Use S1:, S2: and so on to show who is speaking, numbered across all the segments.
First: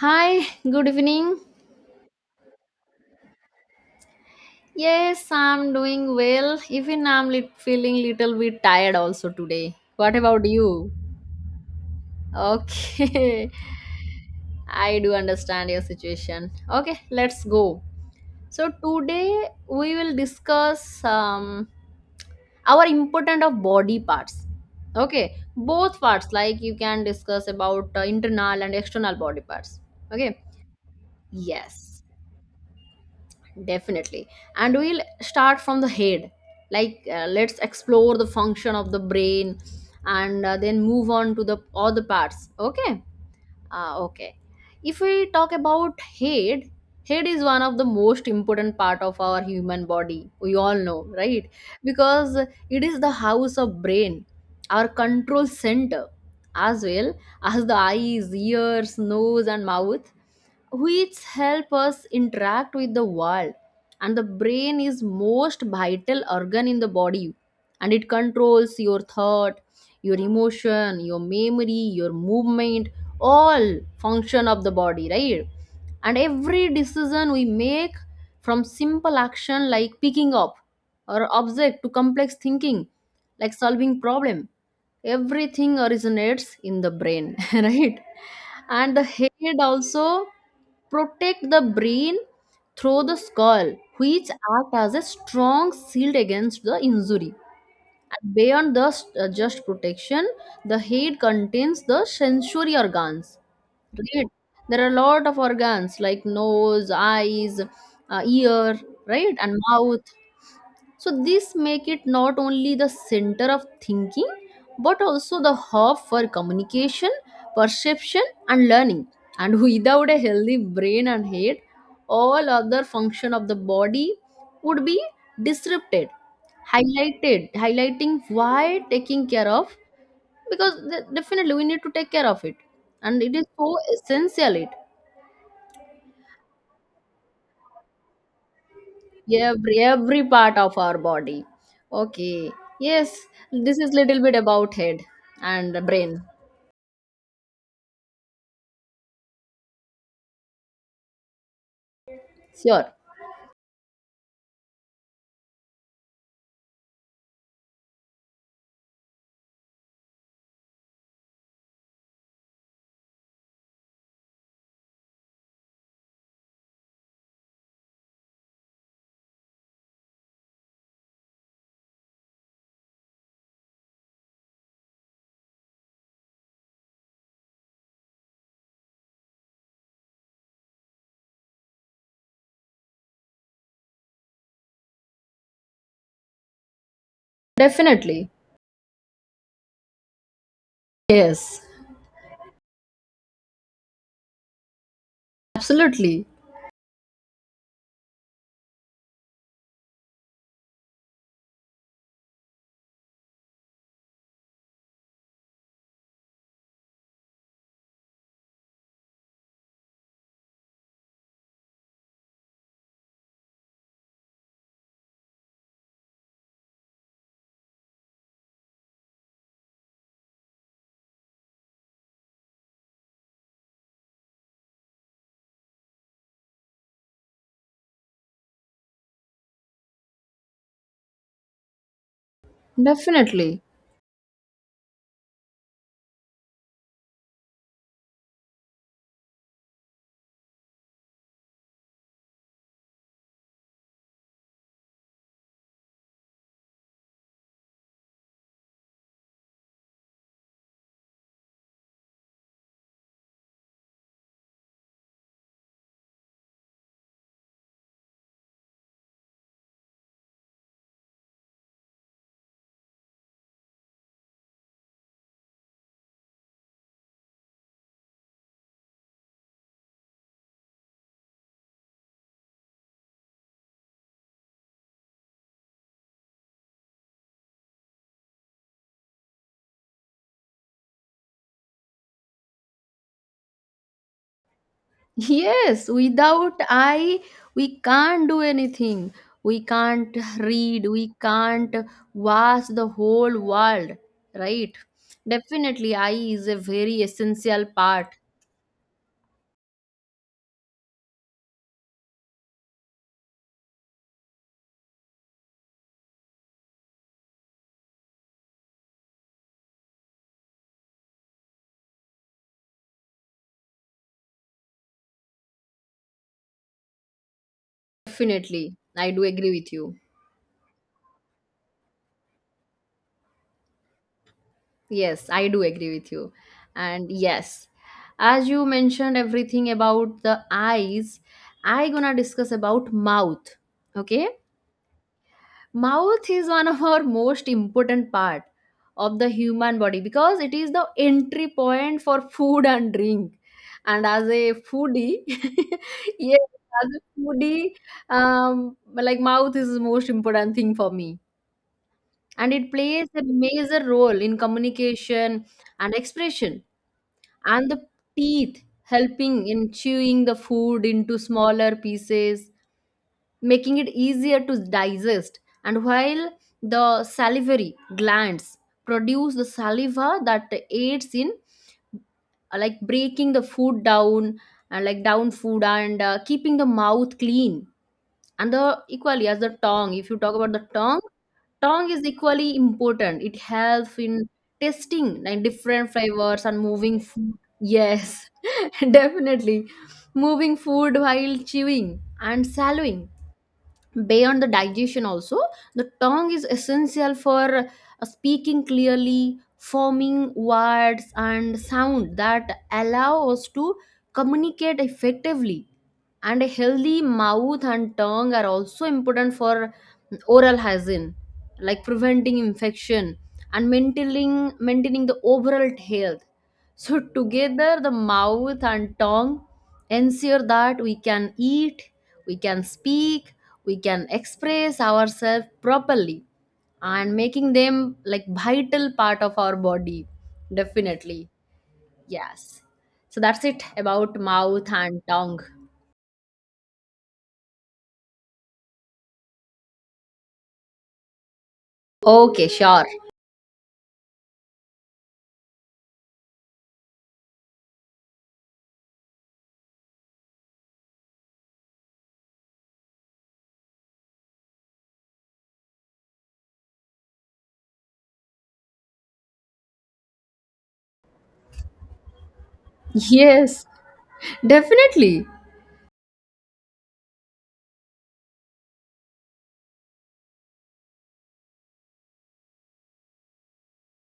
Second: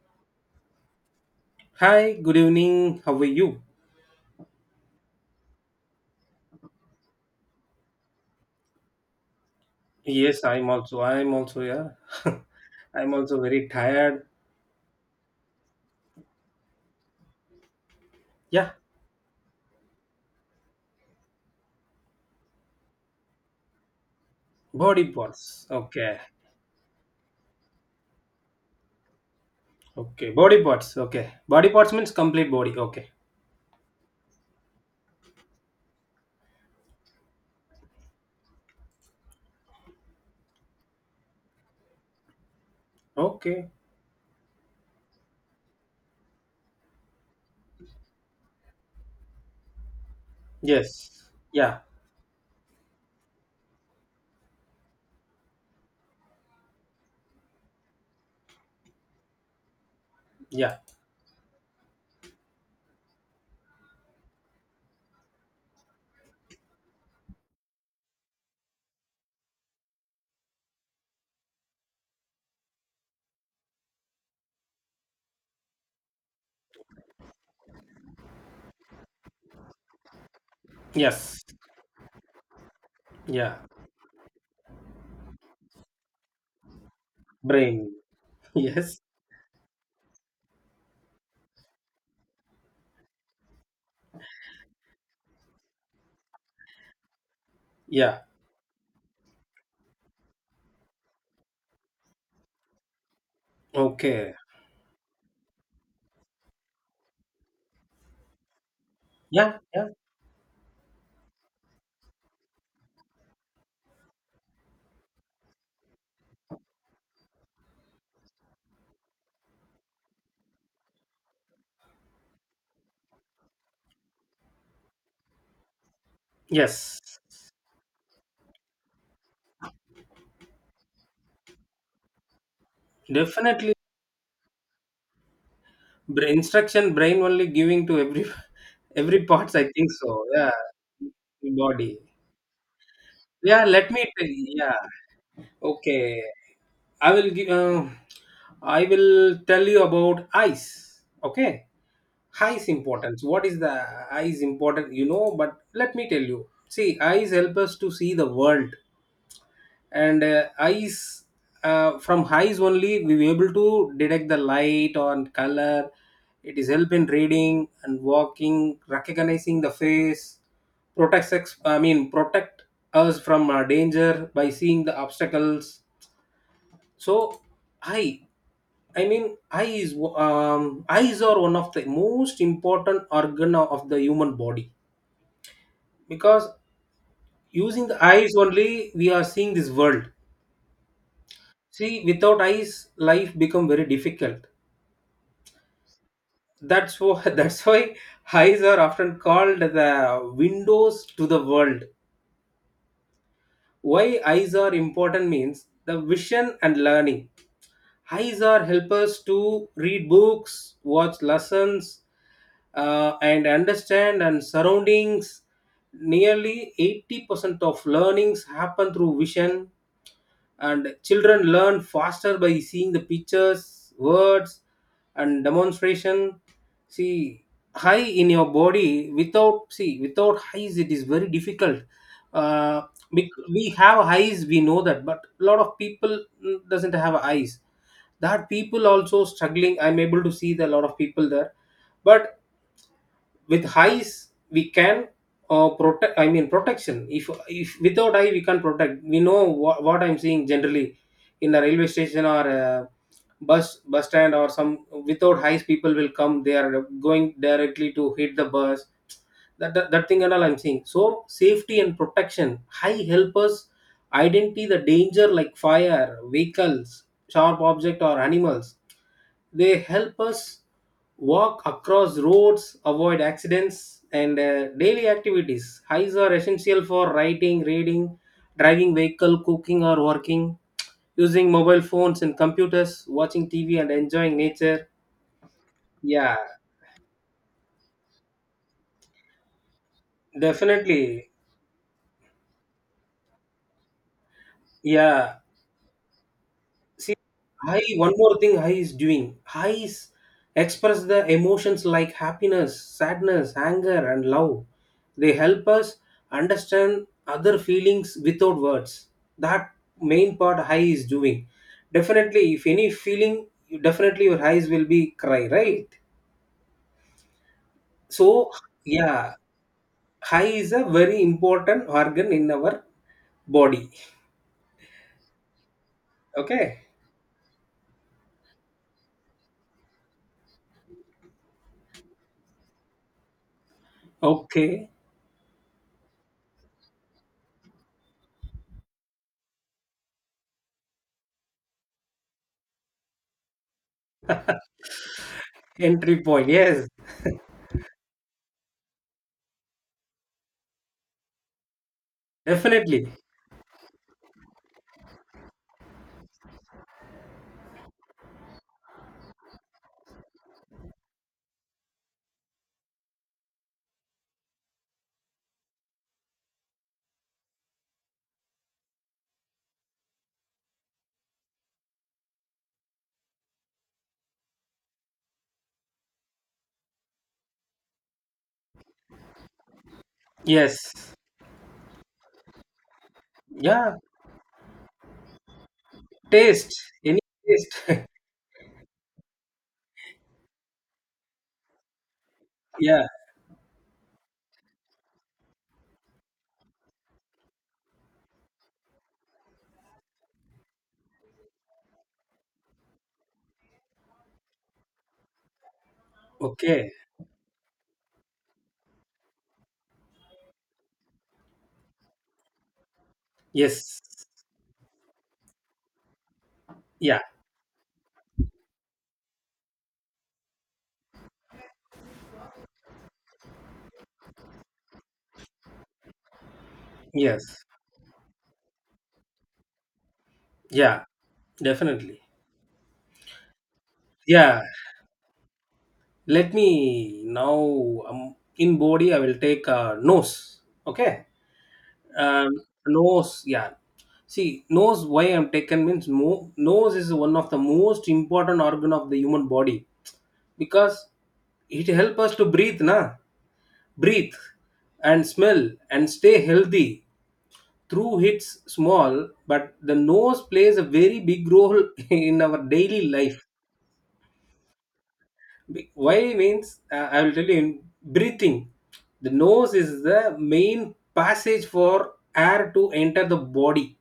S1: Hi, good evening.
S2: Hi, good evening. How are you?
S1: Yes, I'm doing well. Even I'm lit feeling little bit tired also today. What about
S2: Yes, I'm
S1: you?
S2: also. I'm also, yeah. I'm also
S1: Okay.
S2: very tired.
S1: I do understand your situation. Okay, let's go. So
S2: Yeah,
S1: today we will discuss our important of body parts.
S2: body
S1: Okay,
S2: parts.
S1: both
S2: Okay.
S1: parts like you can discuss about internal and external body parts.
S2: Okay.
S1: Okay.
S2: Body parts. Okay. Body parts
S1: Yes.
S2: means complete body. Okay.
S1: Definitely. And we'll start from the head. Like, let's explore the function of the brain and then move on to the other parts. Okay?
S2: Okay.
S1: Okay. If we talk about head, head is one of the most important part of our human body. We all know,
S2: Yes.
S1: right?
S2: Yeah.
S1: Because it is the house of brain, our control center, as well as the eyes, ears, nose, and mouth
S2: Yeah.
S1: which help us interact with the world, and the brain is most vital organ in the body, and it controls your thought, your emotion, your memory, your movement, all function of the body, right? And every decision we make, from simple action like picking up or
S2: Yes.
S1: object to complex thinking like
S2: Yeah.
S1: solving problem, everything originates in the brain,
S2: Brain.
S1: right. And
S2: Yes.
S1: the head also protect the brain through the skull, which act as a strong shield against the injury.
S2: Yeah.
S1: And beyond the just protection, the head contains the sensory organs, right?
S2: Okay.
S1: There are a lot of organs like nose, eyes, ear, right,
S2: Yeah.
S1: and
S2: Yeah.
S1: mouth. So this make it not only the center of thinking but also the hub for communication, perception, and learning. And without a healthy brain and head, all other function of the body would be disrupted,
S2: Yes.
S1: highlighted highlighting why taking care of, because definitely we need to take care of it, and it is so
S2: Definitely.
S1: essential it,
S2: Instruction brain only giving to every every parts. I
S1: every
S2: think
S1: every
S2: so. Yeah.
S1: part of our body.
S2: Body.
S1: Okay, yes,
S2: Yeah,
S1: this
S2: let
S1: is
S2: me.
S1: little
S2: Tell
S1: bit
S2: you.
S1: about head
S2: Yeah,
S1: and brain.
S2: okay. I will give. I will tell you about ice. Okay, ice
S1: Sure.
S2: importance. What is the ice important? You know, but let me tell you. See, ice help us to see the world, and eyes, from eyes only we were able to detect the light or color. It is help in reading and walking, recognizing the face, protects protect us from danger by seeing the obstacles. So eye eyes are one of the most important organ of the human body, because using the
S1: Definitely.
S2: eyes only we are seeing this world.
S1: Yes.
S2: See, without eyes, life become very difficult.
S1: Absolutely.
S2: That's why that's why eyes are often called the windows to the world. Why eyes are important means the vision and learning. Eyes are helpers to read books, watch lessons, and understand and surroundings. Nearly 80% of learnings happen through vision, and children learn faster by seeing the pictures, words, and demonstration. See, high in your body, without eyes, it is very difficult. uh, we,
S1: Definitely.
S2: we have eyes, we know that, but a lot of people doesn't have eyes. That people also struggling, I'm able to see the lot of people there, but with highs we can protection. If without high we can protect, we know what I'm seeing generally in a railway station or a bus stand or some. Without highs people will come, they are going directly to hit the bus. That thing and all I'm seeing. So safety and protection, high help us identify the danger like fire, vehicles, sharp object or animals. They help us walk across roads, avoid accidents, and daily activities. Eyes are essential for writing, reading, driving vehicle, cooking or working, using mobile phones and computers, watching TV, and enjoying nature.
S1: Yes,
S2: Yeah,
S1: without eye we can't do anything, we can't read, we
S2: definitely.
S1: can't watch the whole world, right?
S2: Yeah,
S1: Definitely eye is a very
S2: see,
S1: essential
S2: I
S1: part.
S2: one more thing I is doing. I is express the emotions like happiness, sadness, anger, and love. They help us understand other feelings without words. That main part I is doing. Definitely, if any feeling, definitely your eyes will be cry, right? So
S1: Definitely, I do
S2: yeah,
S1: agree with you.
S2: high is a very important organ in our body.
S1: Yes, I do agree with you.
S2: Okay.
S1: And yes, as you mentioned everything about the eyes, I gonna discuss about mouth. Okay?
S2: Okay.
S1: Mouth is one of our most important part of the human body because it is the entry point for food and drink. And as a foodie,
S2: Entry
S1: yes,
S2: point.
S1: as
S2: Yes.
S1: a foodie, like mouth is the most important thing for me. And it plays
S2: Definitely.
S1: a major role in communication and expression, and the teeth helping in chewing the food into smaller pieces, making it easier to digest. And while the salivary glands produce the saliva that aids in, like, breaking the food down and like down food, and keeping the mouth clean, and the equally as the tongue, if you talk about the
S2: Yes.
S1: tongue, tongue is equally important, it
S2: Yeah.
S1: helps in tasting like different flavors and
S2: Taste,
S1: moving
S2: any
S1: food.
S2: taste.
S1: Yes. Definitely, moving food while chewing and
S2: yeah.
S1: swallowing. Beyond the digestion also, the tongue is essential for speaking clearly, forming words and sound that allow us to communicate effectively. And a
S2: Okay.
S1: healthy mouth and tongue are also important for oral hygiene, like preventing infection and
S2: Yes.
S1: maintaining the overall health. So,
S2: Yeah.
S1: together, the mouth and tongue ensure that we can eat, we can speak, we can express ourselves properly, and making
S2: Yes.
S1: them like vital part of our body.
S2: Yeah.
S1: Definitely.
S2: Definitely.
S1: Yes. So, that's it about
S2: Yeah.
S1: mouth and tongue.
S2: Let me now. In body, I will take nose. Okay.
S1: Okay,
S2: Um,
S1: sure.
S2: nose. Yeah. See, nose. Why I'm taken means nose is one of the most important organ of the human body, because it helps us to breathe and smell and stay healthy. Through hits small, but the nose plays a very big role in our daily life.
S1: Yes, definitely.
S2: Why means I will tell you, in breathing, the nose is the main passage for air to enter the body,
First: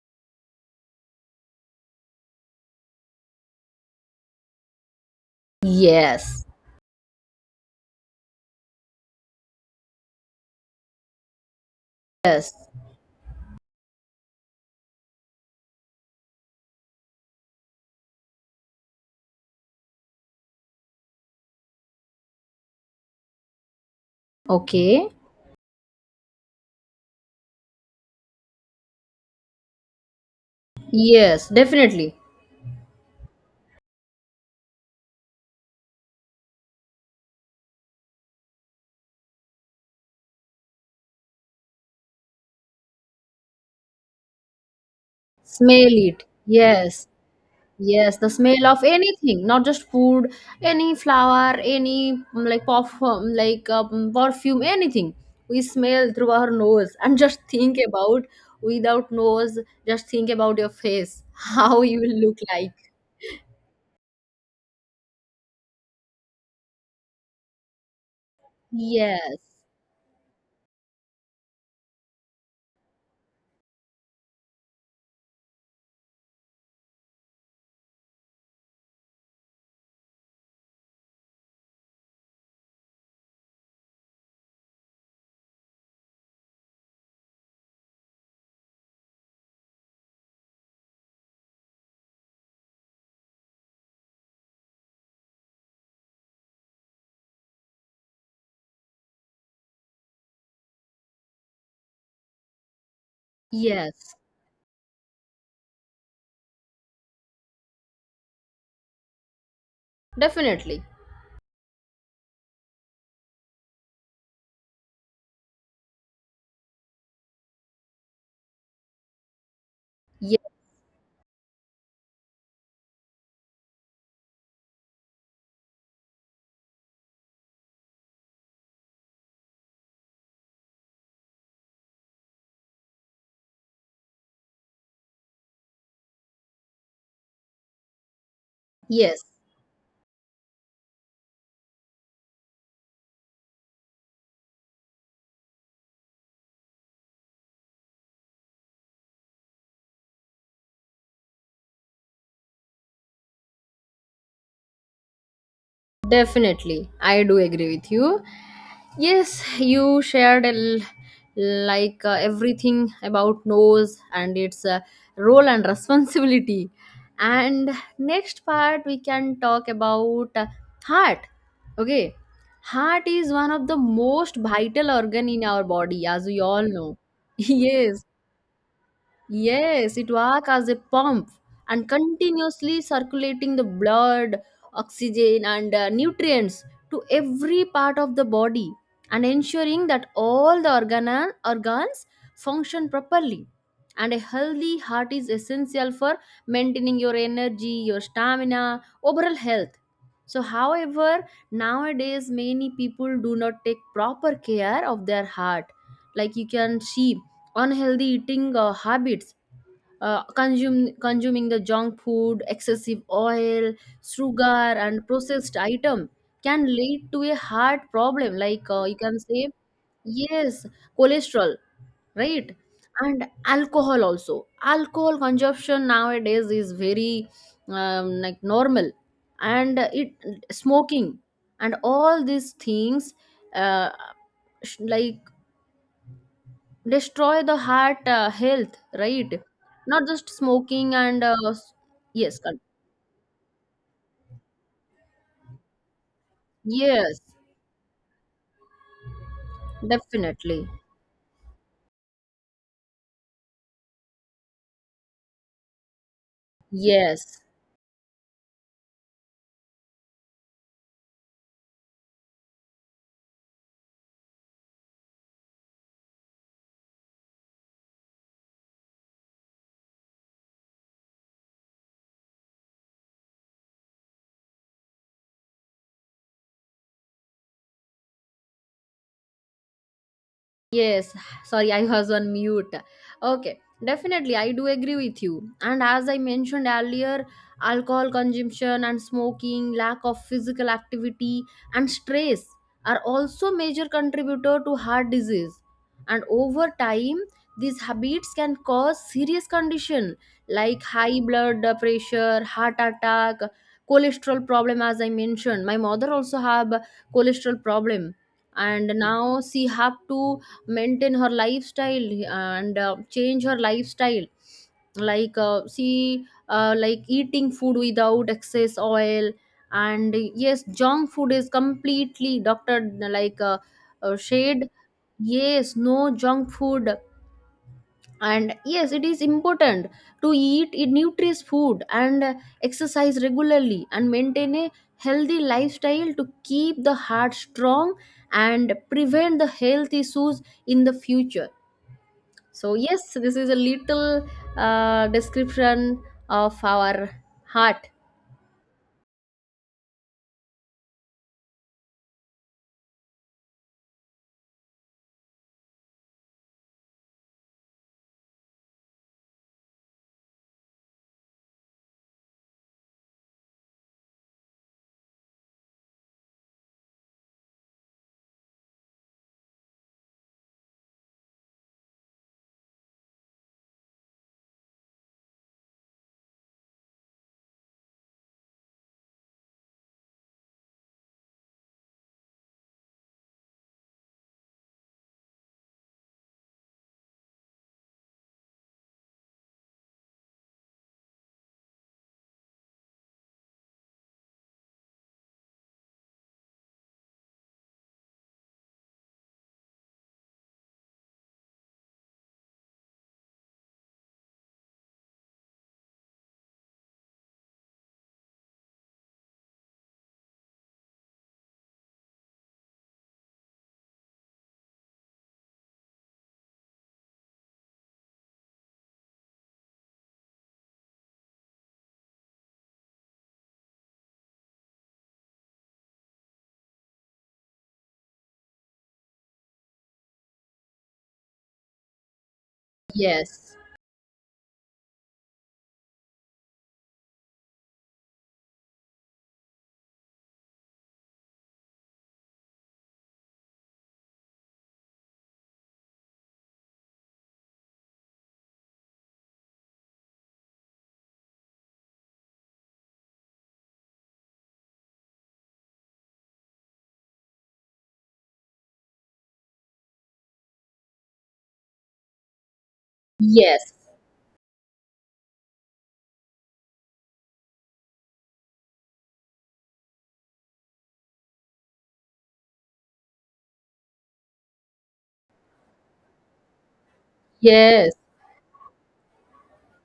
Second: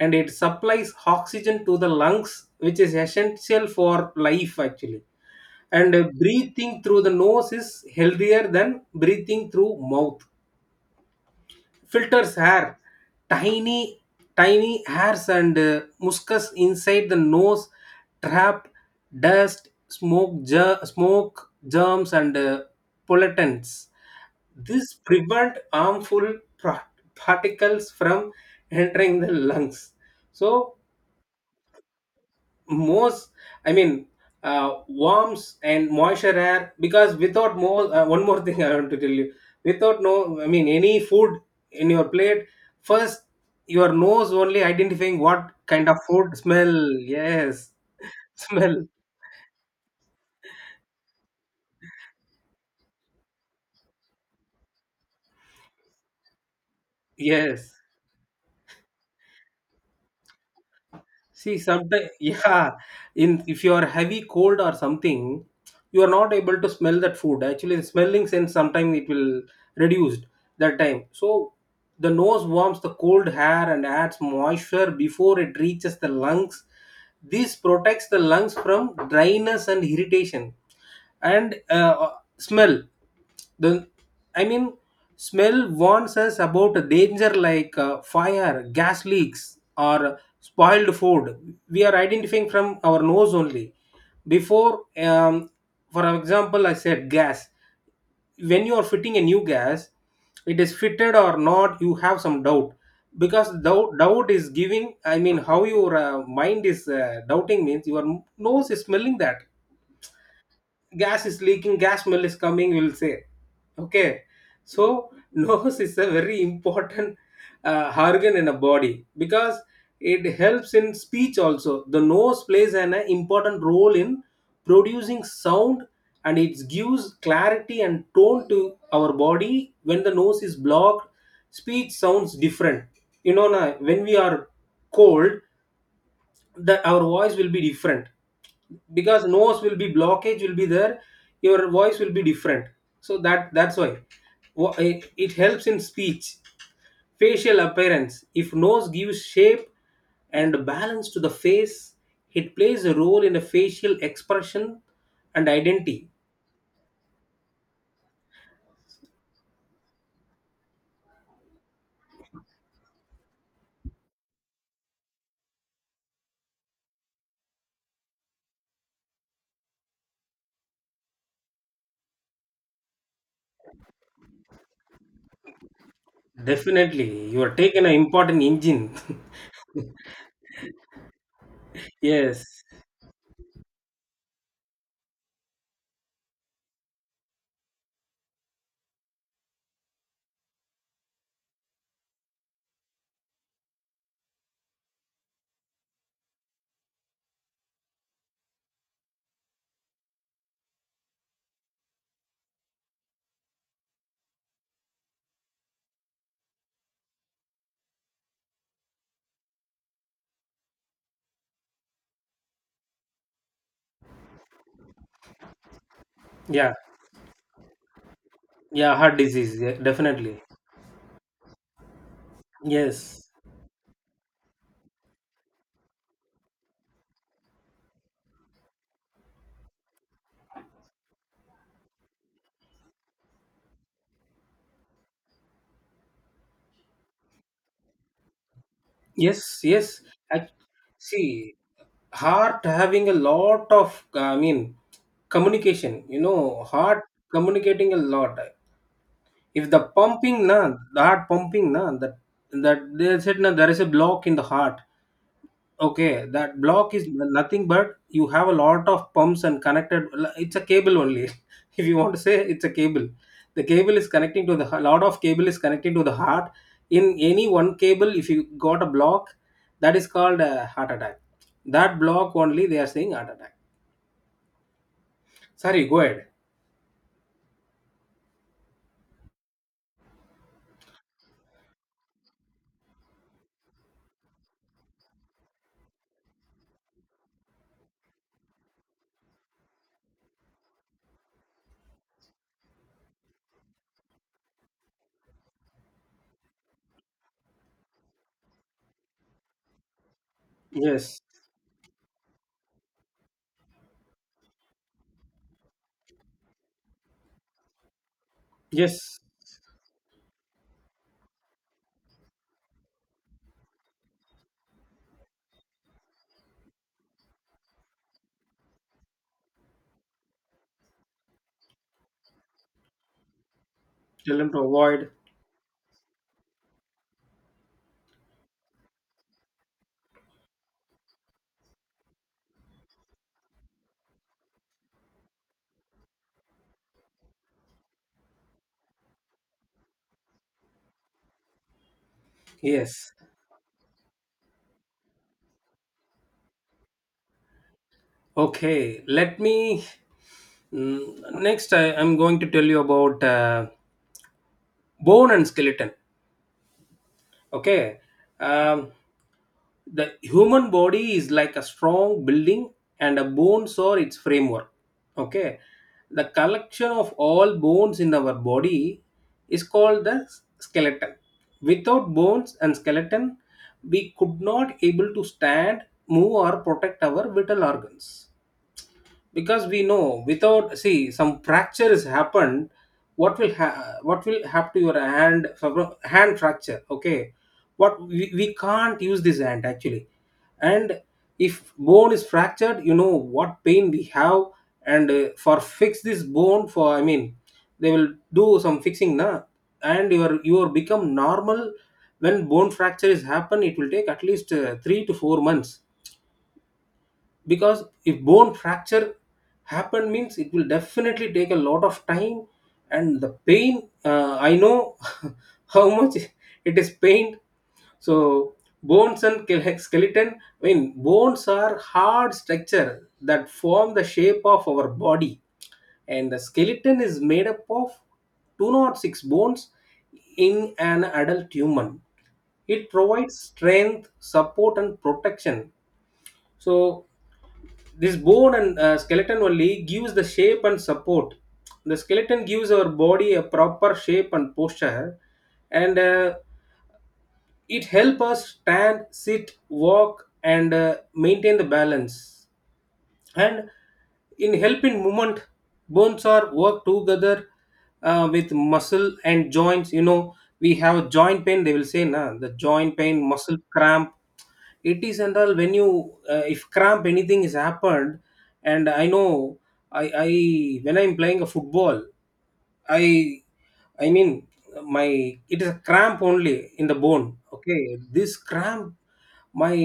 S2: and it supplies oxygen to the lungs, which is essential for life actually. And
S1: Yes.
S2: breathing through the nose is healthier than breathing through mouth. Filters
S1: Yes.
S2: hair, tiny tiny hairs and muscus inside the nose trap dust, smoke, germs and pollutants. This
S1: Okay.
S2: prevent harmful pra- particles from entering the lungs. So
S1: Yes, definitely.
S2: most I mean warmth and moisture air, because without more one more thing I want to tell you. Without no I mean any food in your plate, first your nose only identifying what
S1: Smell
S2: kind of
S1: it.
S2: food smell.
S1: Yes.
S2: Yes,
S1: Yes, the smell
S2: smell.
S1: of anything, not just food, any flower, any like perfume, anything. We smell through our nose, and just
S2: Yes.
S1: think about without nose, just think about your face,
S2: See,
S1: how you
S2: sometimes,
S1: will look
S2: yeah,
S1: like.
S2: in if you are heavy cold or something, you are not able to smell that food. Actually, the smelling sense sometimes it will
S1: Yes,
S2: reduced that time. So the nose warms the cold air and adds moisture before it reaches the lungs. This protects the lungs from dryness and irritation, and smell the I mean smell warns us about danger like fire, gas leaks, or spoiled food. We are identifying from our nose only before. um, for example, I said gas. When you are fitting a new gas, it is fitted or not, you have some doubt. Because doubt,
S1: yes,
S2: doubt is giving, I mean how your mind is doubting means your nose is smelling that
S1: definitely.
S2: gas is leaking, gas smell is coming, we'll say okay. So nose is a very important organ in a body, because it
S1: Yes,
S2: helps in speech also. The nose plays an important role in producing sound, and it gives clarity and tone to our body. When the nose is blocked, speech sounds different, you know na, when we are cold, that our voice will be different,
S1: yes.
S2: because nose will be blockage will be there, your voice will be different. So that's why it helps in speech. Facial appearance, if nose gives shape and balance to the face, it plays a role in a facial expression and identity.
S1: Definitely, I do agree with you. Yes, you shared like everything about nose and its role and responsibility. And next part we can talk about heart. Okay, heart is one of the most vital organ in our body, as we all know.
S2: Definitely, you are taking an
S1: Yes,
S2: important engine.
S1: yes, it works as a pump and
S2: Yes.
S1: continuously circulating the blood, oxygen, and nutrients to every part of the body and ensuring that all the organs function properly. And a healthy heart is essential for maintaining your energy, your stamina, overall health. So, however, nowadays many people do not take proper care of their heart. Like you can see, unhealthy eating habits, consuming the junk food, excessive oil, sugar, and processed item, can
S2: Yeah,
S1: lead to a heart problem, like you
S2: yeah, heart
S1: can say,
S2: disease, yeah, definitely.
S1: yes, cholesterol, right? And
S2: Yes.
S1: alcohol also, alcohol consumption nowadays is very like normal, and it smoking and all these things, uh, like destroy the heart health, right?
S2: Yes, yes.
S1: Not just
S2: I,
S1: smoking and
S2: See,
S1: yes,
S2: heart having a lot of, communication. You know, heart
S1: yes,
S2: communicating a lot. If the pumping,
S1: definitely,
S2: na, the heart pumping, na, that they said there is a block in the heart. Okay, that block is
S1: yes.
S2: nothing but you have a lot of pumps and connected. It's a cable only. If you want to say it's a cable, the cable is connecting to the a lot of cable is connecting to the heart. In any one cable, if you got a block, that is called a heart attack. That block only they are saying heart attack. Sorry, go ahead.
S1: Yes, sorry, I was on mute. Okay, definitely, I do agree with you. And as I mentioned earlier, alcohol consumption and smoking, lack of physical activity, and stress are also major contributor to heart disease. And over time, these habits can cause serious condition like high
S2: Yes,
S1: blood pressure, heart attack, cholesterol problem. As I mentioned, my mother also have cholesterol problem, and
S2: yes.
S1: now she have to maintain her lifestyle and change her lifestyle, like see like eating food without excess oil, and yes, junk food is completely doctor like
S2: Tell them to
S1: shade.
S2: avoid.
S1: Yes, no junk food, and yes, it is important to eat a nutritious food and exercise regularly and maintain a healthy lifestyle to keep the heart strong and prevent the health issues in the future. So, yes,
S2: Yes.
S1: this is a little description of our heart.
S2: Okay. Let me. Next, I'm going to tell you about bone and skeleton. Okay. um, the human body is like a strong building, and a bones are its framework. Okay, the collection of all bones in our body is called the skeleton. Without bones and skeleton, we could not able to stand, move or protect our vital organs, because we know, without see, some fracture has happened, what will happen to your hand? Hand fracture, okay, what we can't use this hand actually. And if bone is fractured, you know what pain we have. And for fix this bone, for I mean they will do some fixing na, and your become normal. When bone fracture is happen, it will take at least 3 to 4 months, because if bone fracture happen means it will definitely take a lot of time. And the pain, I know how much it is pain. So bones and skeleton, I mean bones are hard structure that form the shape of our body. And the skeleton is made up of two or six bones in an adult human. It provides
S1: Yes,
S2: strength, support and protection. So this bone and skeleton only gives the shape and support. The skeleton gives our body a proper shape and posture, and it helps us stand, sit, walk and maintain the balance. And in helping movement, bones are work together with muscle and joints. You know we have joint pain, they will say nah, the joint pain, muscle
S1: yes,
S2: cramp it is and all. When you if cramp anything is happened, and I know, I when I'm playing a football, I I mean my it is a cramp only in the bone. Okay,
S1: yes,
S2: this cramp, my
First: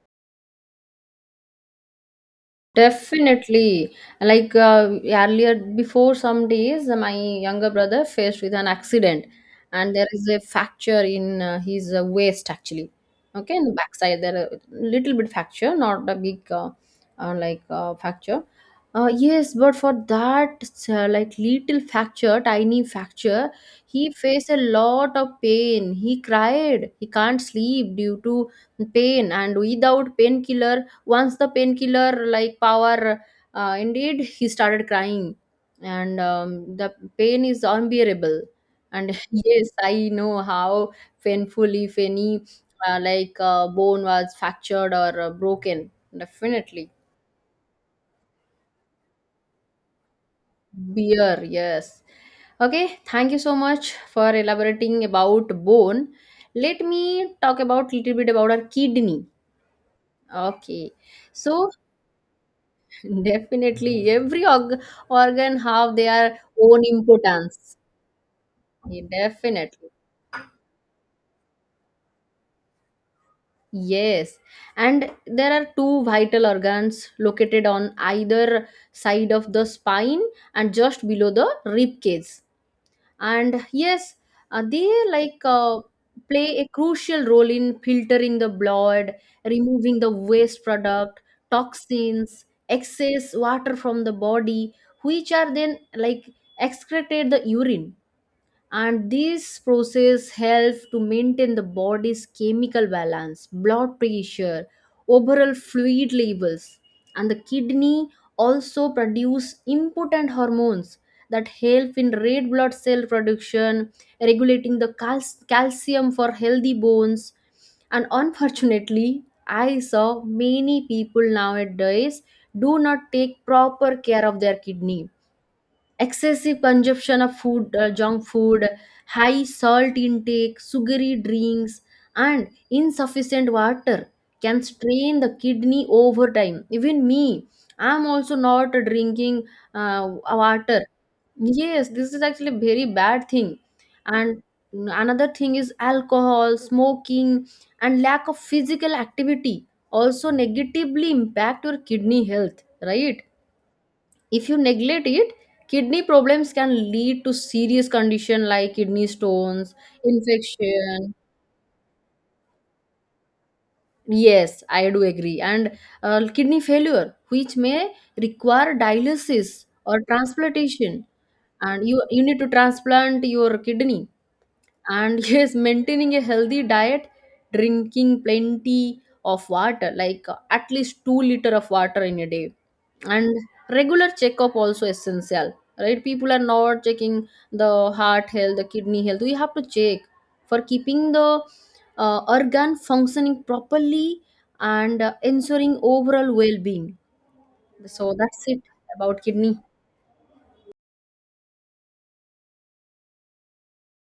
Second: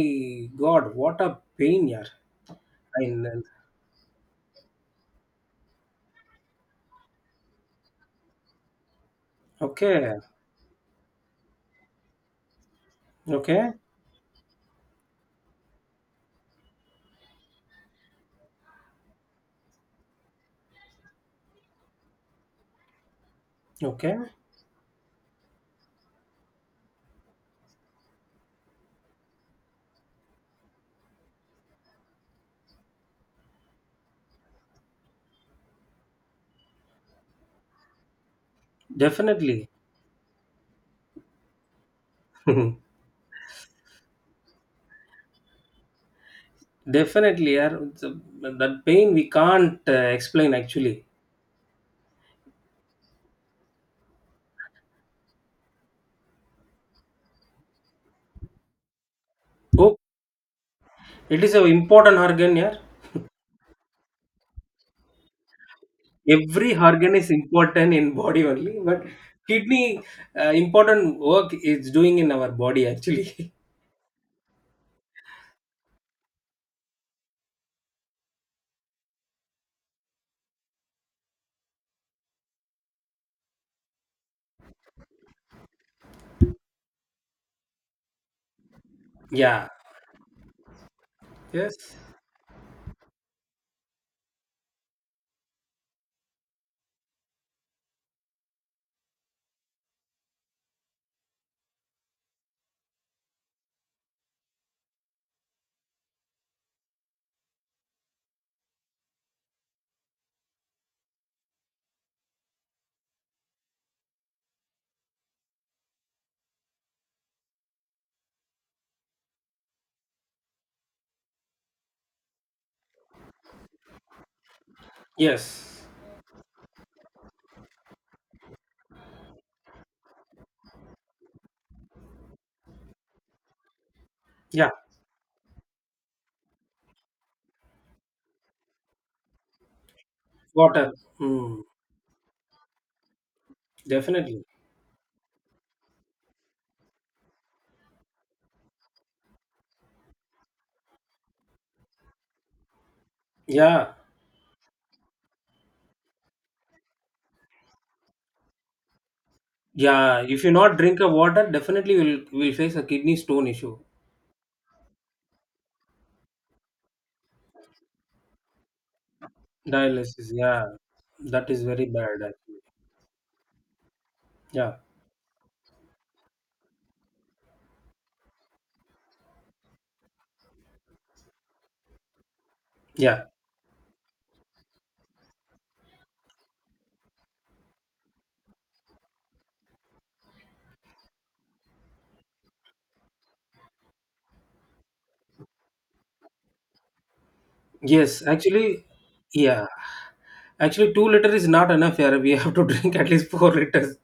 S2: god, what a pain. Yeah, I mean,
S1: definitely. Like earlier, before some days, my younger brother faced with an accident, and there
S2: okay.
S1: is a fracture in his waist actually. Okay, in the
S2: Okay,
S1: backside, there a little bit fracture, not a big like fracture. Yes, but for that like little fracture, tiny fracture, he
S2: okay,
S1: faced a lot of pain. He cried. He can't sleep due to pain, and without painkiller, once the painkiller like power, indeed, he started crying, and the pain is unbearable. And yes,
S2: definitely,
S1: I know how painful if any like bone was fractured or broken. Definitely,
S2: definitely. Yeah. So, that pain we can't explain actually.
S1: beer. Yes. Okay, thank you so much for elaborating about bone. Let me talk about little bit about our kidney.
S2: Oh,
S1: Okay.
S2: it is an
S1: So
S2: important organ. Yeah,
S1: definitely, every organ have their
S2: every
S1: own
S2: organ is
S1: importance.
S2: important in body only,
S1: Yeah,
S2: but
S1: definitely,
S2: kidney important work is doing in our body actually.
S1: yes. And there are two vital organs located on either side of the spine and just below the rib cage. And yes, they like play a crucial role in filtering the blood,
S2: Yeah.
S1: removing the waste product,
S2: Yes.
S1: toxins, excess water from the body, which are then like excreted the urine, and this process helps to maintain the body's chemical balance, blood pressure, overall fluid levels. And the kidney also produce important hormones that help in red blood cell production, regulating the calcium for healthy bones. And unfortunately, I saw many people nowadays do not take proper care of their kidney.
S2: Yes.
S1: Excessive consumption of food, junk food, high salt intake, sugary drinks, and insufficient water can
S2: Yeah.
S1: strain the kidney over time. Even me, I'm also not drinking water.
S2: Water. Mm,
S1: Yes, this is actually a very bad thing. And
S2: definitely.
S1: another thing is alcohol, smoking, and lack of physical activity also negatively impact your kidney health, right?
S2: Yeah.
S1: If you neglect it, kidney problems can lead to serious condition like kidney stones,
S2: Yeah. If you not drink a
S1: infection.
S2: water, definitely will face a kidney stone issue.
S1: Yes, I do agree. And kidney failure, which may require dialysis or
S2: Dialysis, yeah,
S1: transplantation,
S2: that is very
S1: and you
S2: bad
S1: need to
S2: actually.
S1: transplant your kidney.
S2: Yeah,
S1: And yes, maintaining a healthy diet, drinking plenty of water, like at least 2 liter of water in a day,
S2: yeah,
S1: and regular checkup also essential, right? People are not checking the heart health, the kidney health. We have to check for keeping the organ functioning properly and ensuring overall well-being. So
S2: yes,
S1: that's it
S2: actually,
S1: about kidney.
S2: yeah, actually, 2 liter is not enough here. We have to drink at least 4 liters.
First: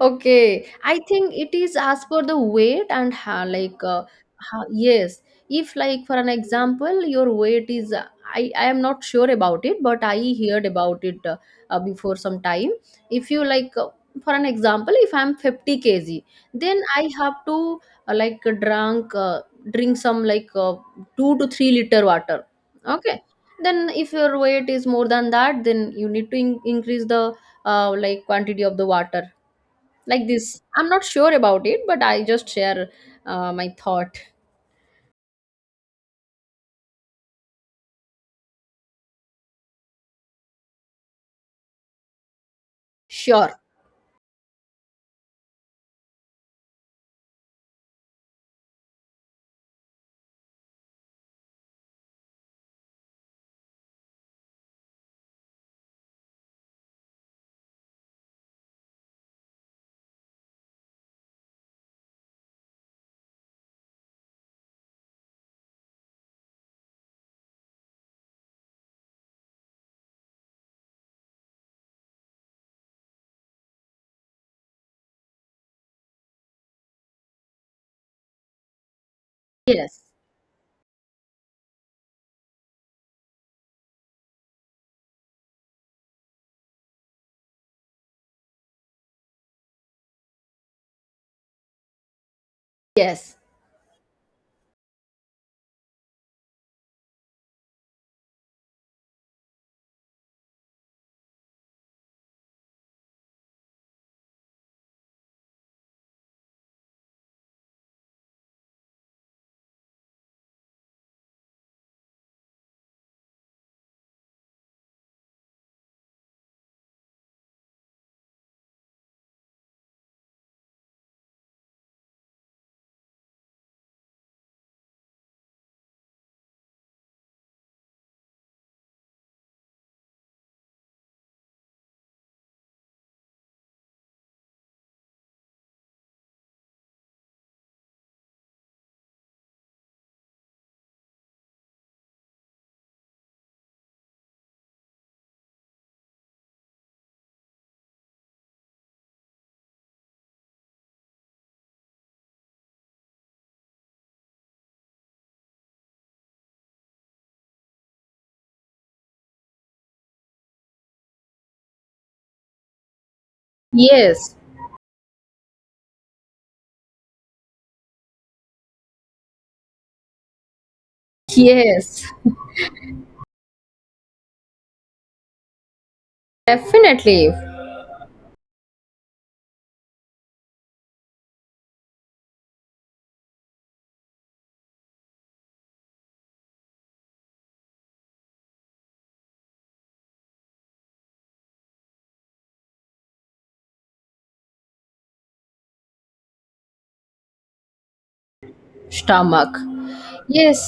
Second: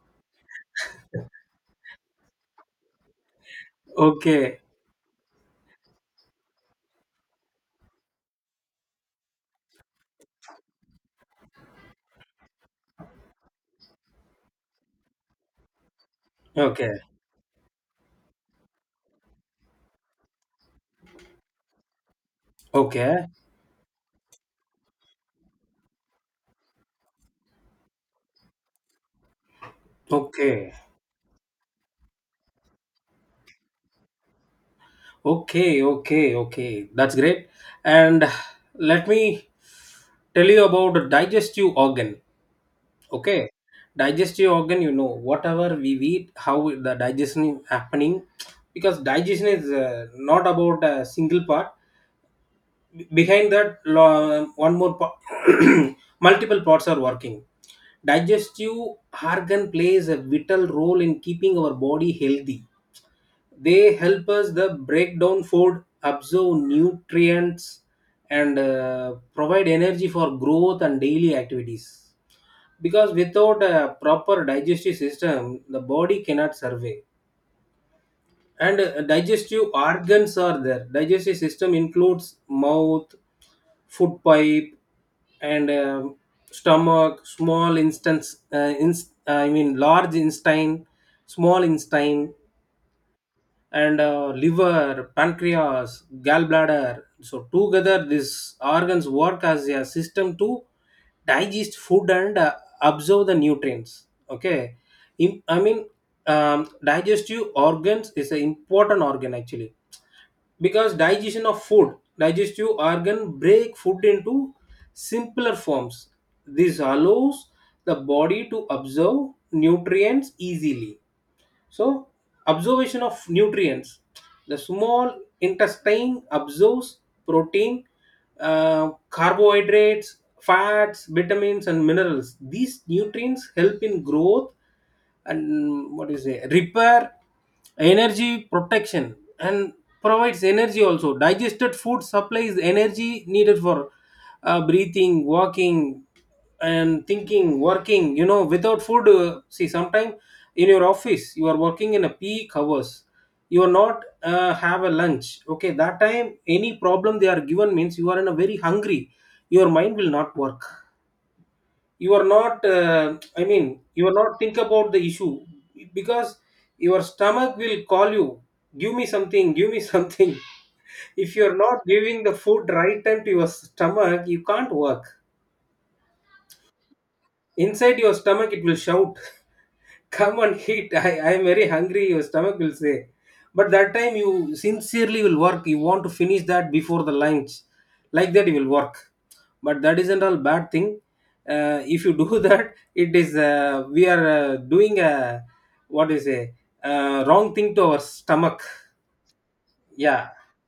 S1: Okay, I think it is as per the weight and how, like,
S2: Okay,
S1: how, yes. If, like, for an example, your weight is, I am not sure about it, but I heard about it before some time. If you, like, for an example, if I'm 50 kg, then
S2: okay,
S1: I have to, like, drink some, like, 2 to 3 liter water. Okay.
S2: okay,
S1: Then, if your weight is more than that, then you need to increase the, like, quantity of the water like this.
S2: okay,
S1: I'm not sure about it, but I just share my thought.
S2: okay, okay, okay. That's great. And let me tell you about the digestive organ. Okay,
S1: Sure.
S2: digestive organ. You know, whatever we eat, how the digestion is happening, because digestion is not about a single part. Behind that lo- one more po- Multiple parts are working. Digestive organ plays a vital role in keeping our body healthy. They help us the break down food, absorb nutrients, and provide energy for growth and daily activities, because without a proper digestive system the body cannot survive. And digestive
S1: Yes.
S2: organs are there. Digestive system includes mouth, food pipe, and stomach, I mean large intestine, small intestine,
S1: Yes.
S2: and liver, pancreas, gallbladder. So together, these organs work as a system to digest food and absorb the nutrients. Okay. I mean, digestive organs is an important organ actually, because digestion of food, digestive organ break food into simpler forms. This allows the body to absorb nutrients easily. So, observation of nutrients. The small intestine observes protein, carbohydrates, fats, vitamins, and minerals. These nutrients help in growth and what is it, repair, energy, protection, and provides energy. Also digested food supplies energy needed for breathing, walking, and thinking, working. You know, without food, see, sometime in your office you are working in a peak hours, you are not have a lunch. Okay, that time any problem they are given means you are in a very hungry, your mind will not work. You are not, I mean, you are
S1: Yes.
S2: not think about the issue, because your stomach will call you, give me something, give me something. If you are not
S1: Yes,
S2: giving the food right time to your stomach, you can't work.
S1: definitely.
S2: Inside your stomach it will shout. Come and eat. I am very hungry, your stomach will say. But that time you sincerely will work, you want to finish that before the lunch. Like that you will work. But that isn't all bad thing. If you do that, it is we are doing a, what do you say, wrong thing to our stomach.
S1: Stomach.
S2: Yeah.
S1: Yes,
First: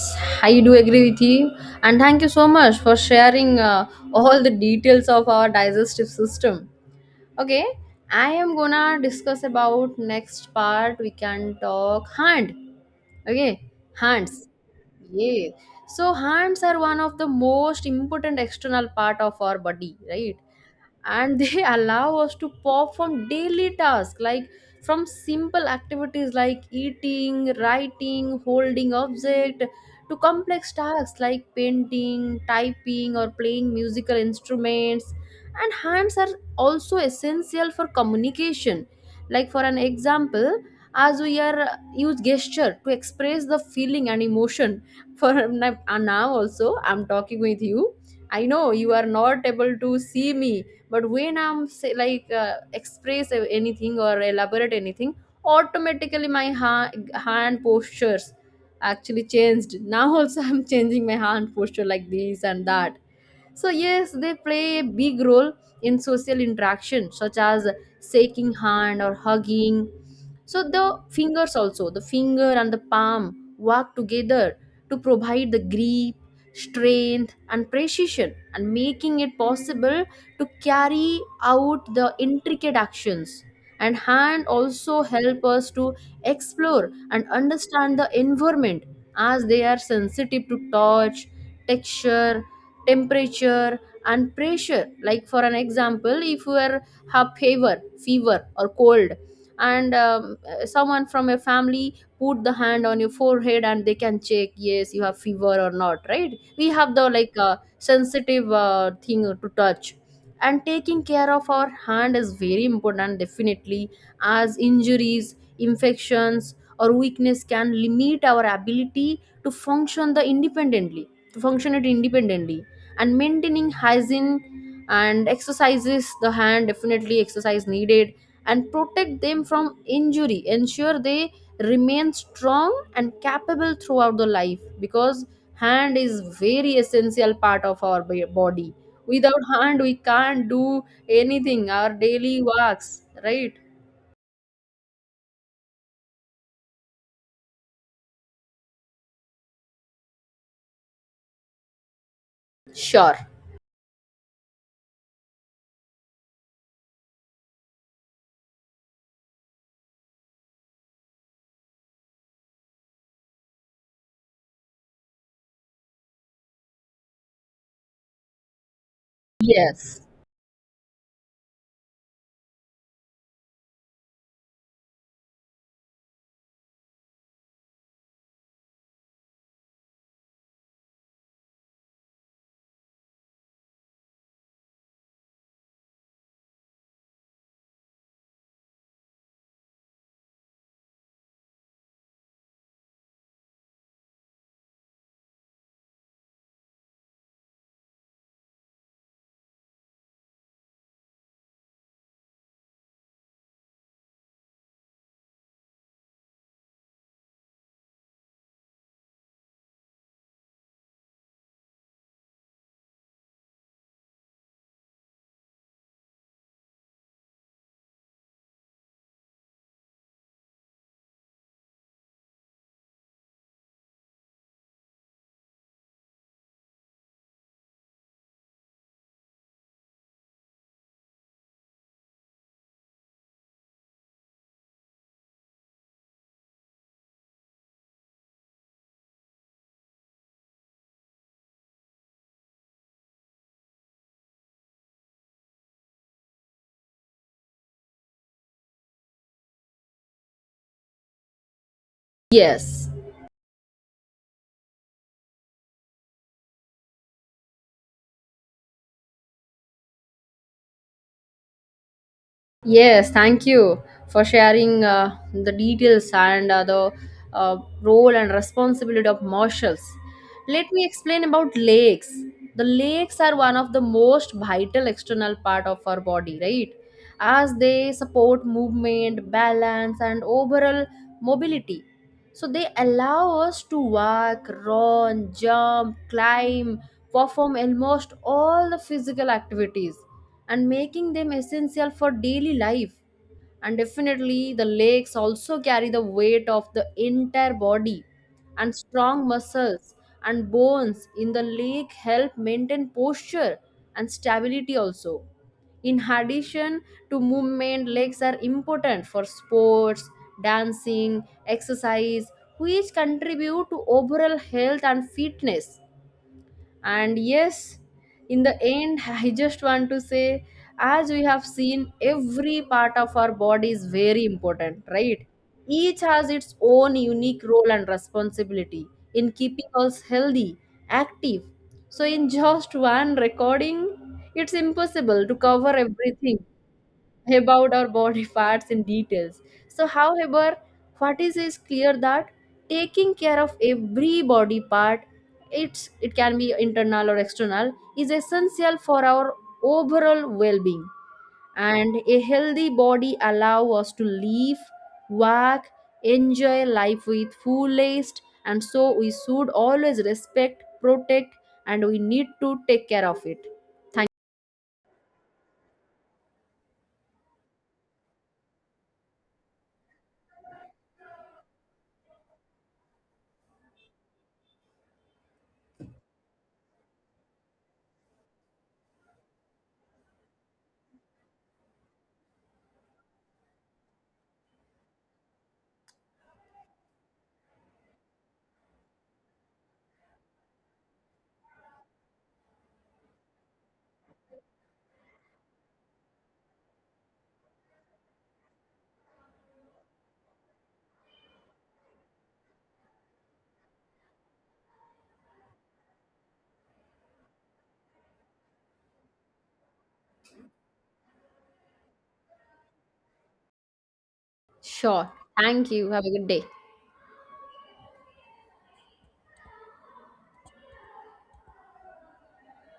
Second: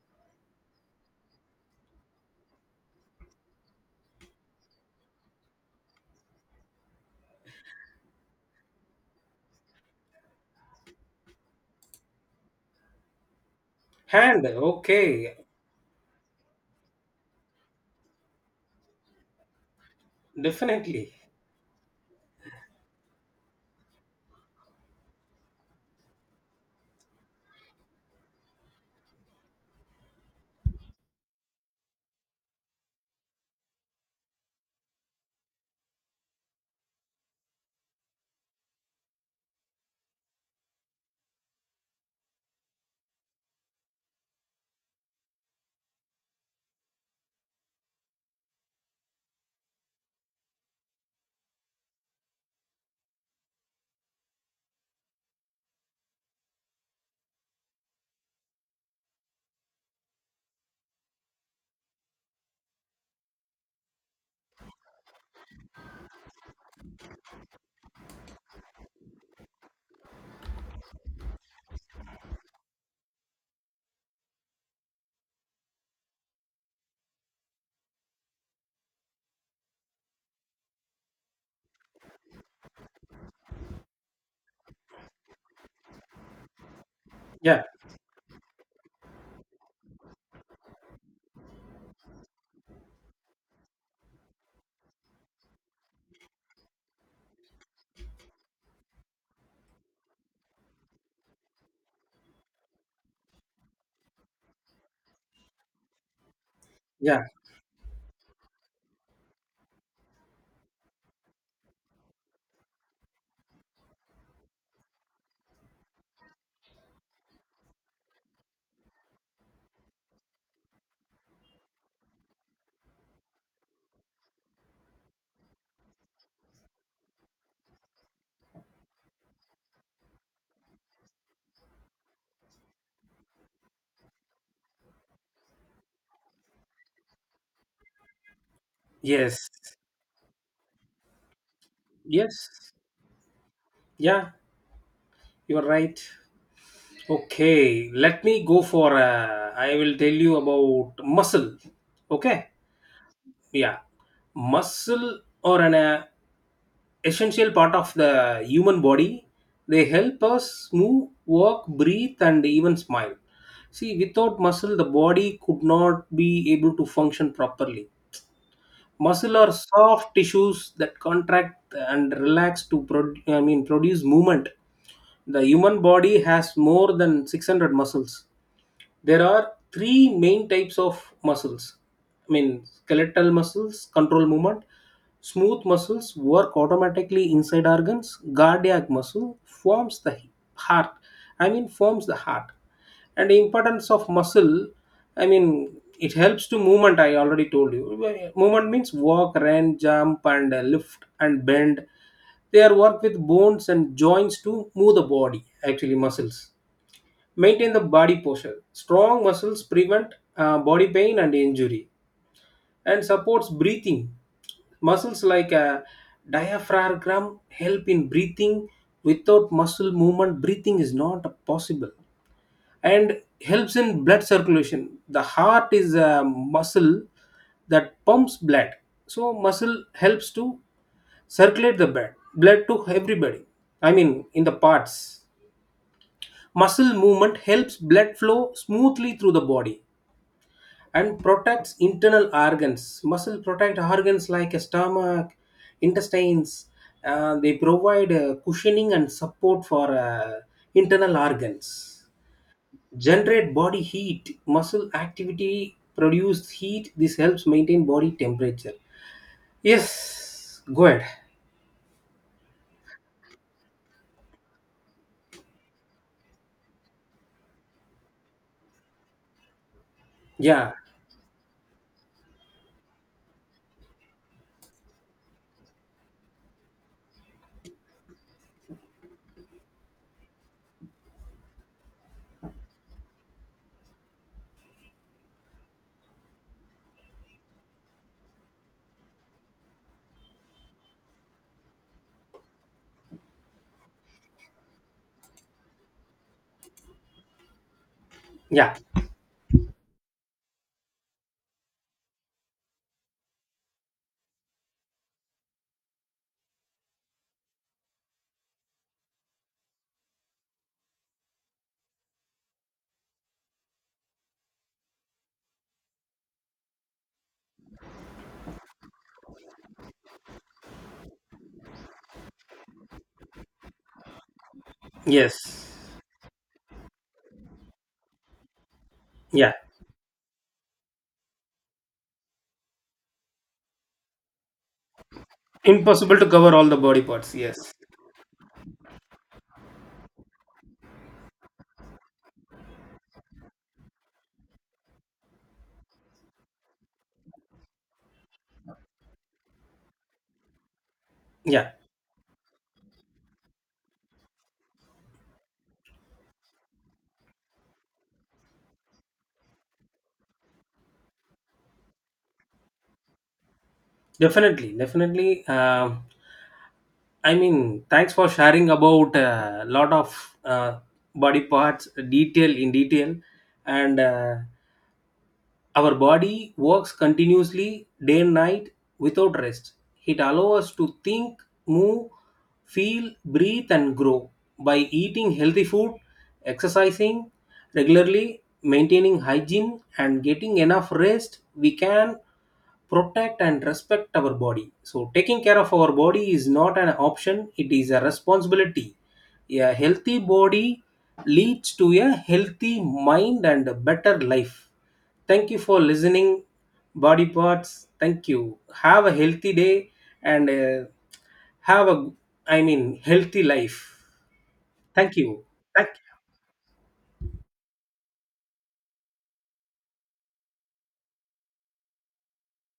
S1: I do agree with you. And thank you so much for sharing all the details of our digestive system. Okay, I am gonna discuss about next part. We can talk hand. Okay,
S2: Hand,
S1: hands.
S2: okay.
S1: Yes. So hands are one of the most important external part of our body, right?
S2: Definitely.
S1: And they allow us to perform daily tasks, like from simple activities like eating, writing, holding object, to complex tasks like painting, typing, or playing musical instruments. And hands are also essential for communication, like for an example, as we are use gesture to express the feeling and emotion. For now also I'm talking with you. I know you are not able to see me, but when I'm say, like express anything or elaborate anything, automatically my hand postures actually changed. Now also I'm changing my hand posture like this and that. So, yes, they play a big role in social interaction, such as shaking hand or hugging. So, the fingers also, the finger and the palm work together to provide the grip, strength, and precision, and making it possible to carry out the intricate actions. And hand also help us to explore and
S2: Yeah.
S1: understand the environment, as they are sensitive to touch, texture, temperature and pressure. Like for an example, if you are have fever or cold, and someone from your family put the hand on your forehead, and they can check, yes, you have fever or not, right? We have the,
S2: Yeah.
S1: like, sensitive thing to touch. And taking care of our hand is very important, definitely, as injuries, infections, or weakness can limit our ability to function the independently to function it independently. And maintaining hygiene and exercises the hand, definitely exercise needed, and protect them from injury ensure they remain strong and capable throughout the life, because hand is very essential part of our body. Without
S2: Yes.
S1: hand we can't do anything our daily
S2: Yes.
S1: works, right?
S2: Yeah, you're right. Okay, let me go for. I will tell you about muscle. Okay,
S1: Sure.
S2: yeah, muscle or an essential part of the human body. They help us move, walk, breathe, and even smile. See, without muscle, the body could not be able to function properly. Muscle are
S1: Yes,
S2: soft tissues that contract and relax to produce movement. The human body has more than 600 muscles. There are three main types of muscles, I mean, skeletal muscles control movement, smooth muscles work automatically inside organs, cardiac muscle forms the heart, I mean, forms the heart. And the importance of muscle, I mean, it helps to movement, I already told you. Movement means walk, run, jump, and lift and bend. They are work with bones and joints to move the body. Actually muscles maintain the body posture. Strong muscles prevent body pain and injury, and supports breathing. Muscles like diaphragm help in breathing. Without muscle movement, breathing is not possible. And helps in blood circulation. The heart is a muscle that pumps blood, so muscle helps to circulate the blood, blood to everybody, I mean, in the parts. Muscle movement helps blood flow smoothly through the body, and protects internal organs. Muscle protect organs like a stomach, intestines. They provide cushioning and support for internal organs.
S1: yes.
S2: Generate body heat. Muscle activity produces heat. This helps maintain body temperature. Yes, go ahead.
S1: Yes, thank you for sharing the details and the role and responsibility of marshals. Let
S2: Yeah,
S1: me explain about lakes. The lakes are one of the most vital external part of our body, right? As they support movement, balance, and overall mobility. So they allow us to walk, run, jump, climb, perform almost all the physical activities, and making them essential for daily life. And definitely the legs also carry the weight of the entire body, and
S2: yeah,
S1: strong muscles and bones in the leg help maintain posture and stability also. In addition to movement, legs are important for sports, dancing, exercise, which contribute to overall health and fitness. And yes, in the end, I just want to say, as we have seen, every part of our body is very important, right?
S2: yes,
S1: Each has its own unique role and responsibility in
S2: yeah.
S1: keeping us healthy, active. So in just one recording, it's impossible to cover
S2: Impossible to
S1: everything
S2: cover all the body parts. Yes,
S1: about our body parts in details. So, however, what is clear that taking care of every body part, it can be internal or external, is essential for our overall well-being.
S2: yeah.
S1: And a healthy body allow us to live, work, enjoy life with fullest. And so we should always respect, protect, and we need to take care of it.
S2: Definitely, definitely. I mean, thanks for sharing about a lot of body parts, detail in detail, and our body works continuously day and night without rest. It allows us to think, move, feel, breathe, and grow. By eating healthy food, exercising regularly, maintaining hygiene, and getting enough rest, we can protect and respect our body. So, taking care of our body is not an option, it is a responsibility. A healthy body leads to a healthy mind and a better life. Thank you for listening, body parts. Thank you. Have a healthy day and have a, I mean, healthy life.
S1: Sure.
S2: Thank you.
S1: Thank
S2: Thank
S1: you. Have a good day.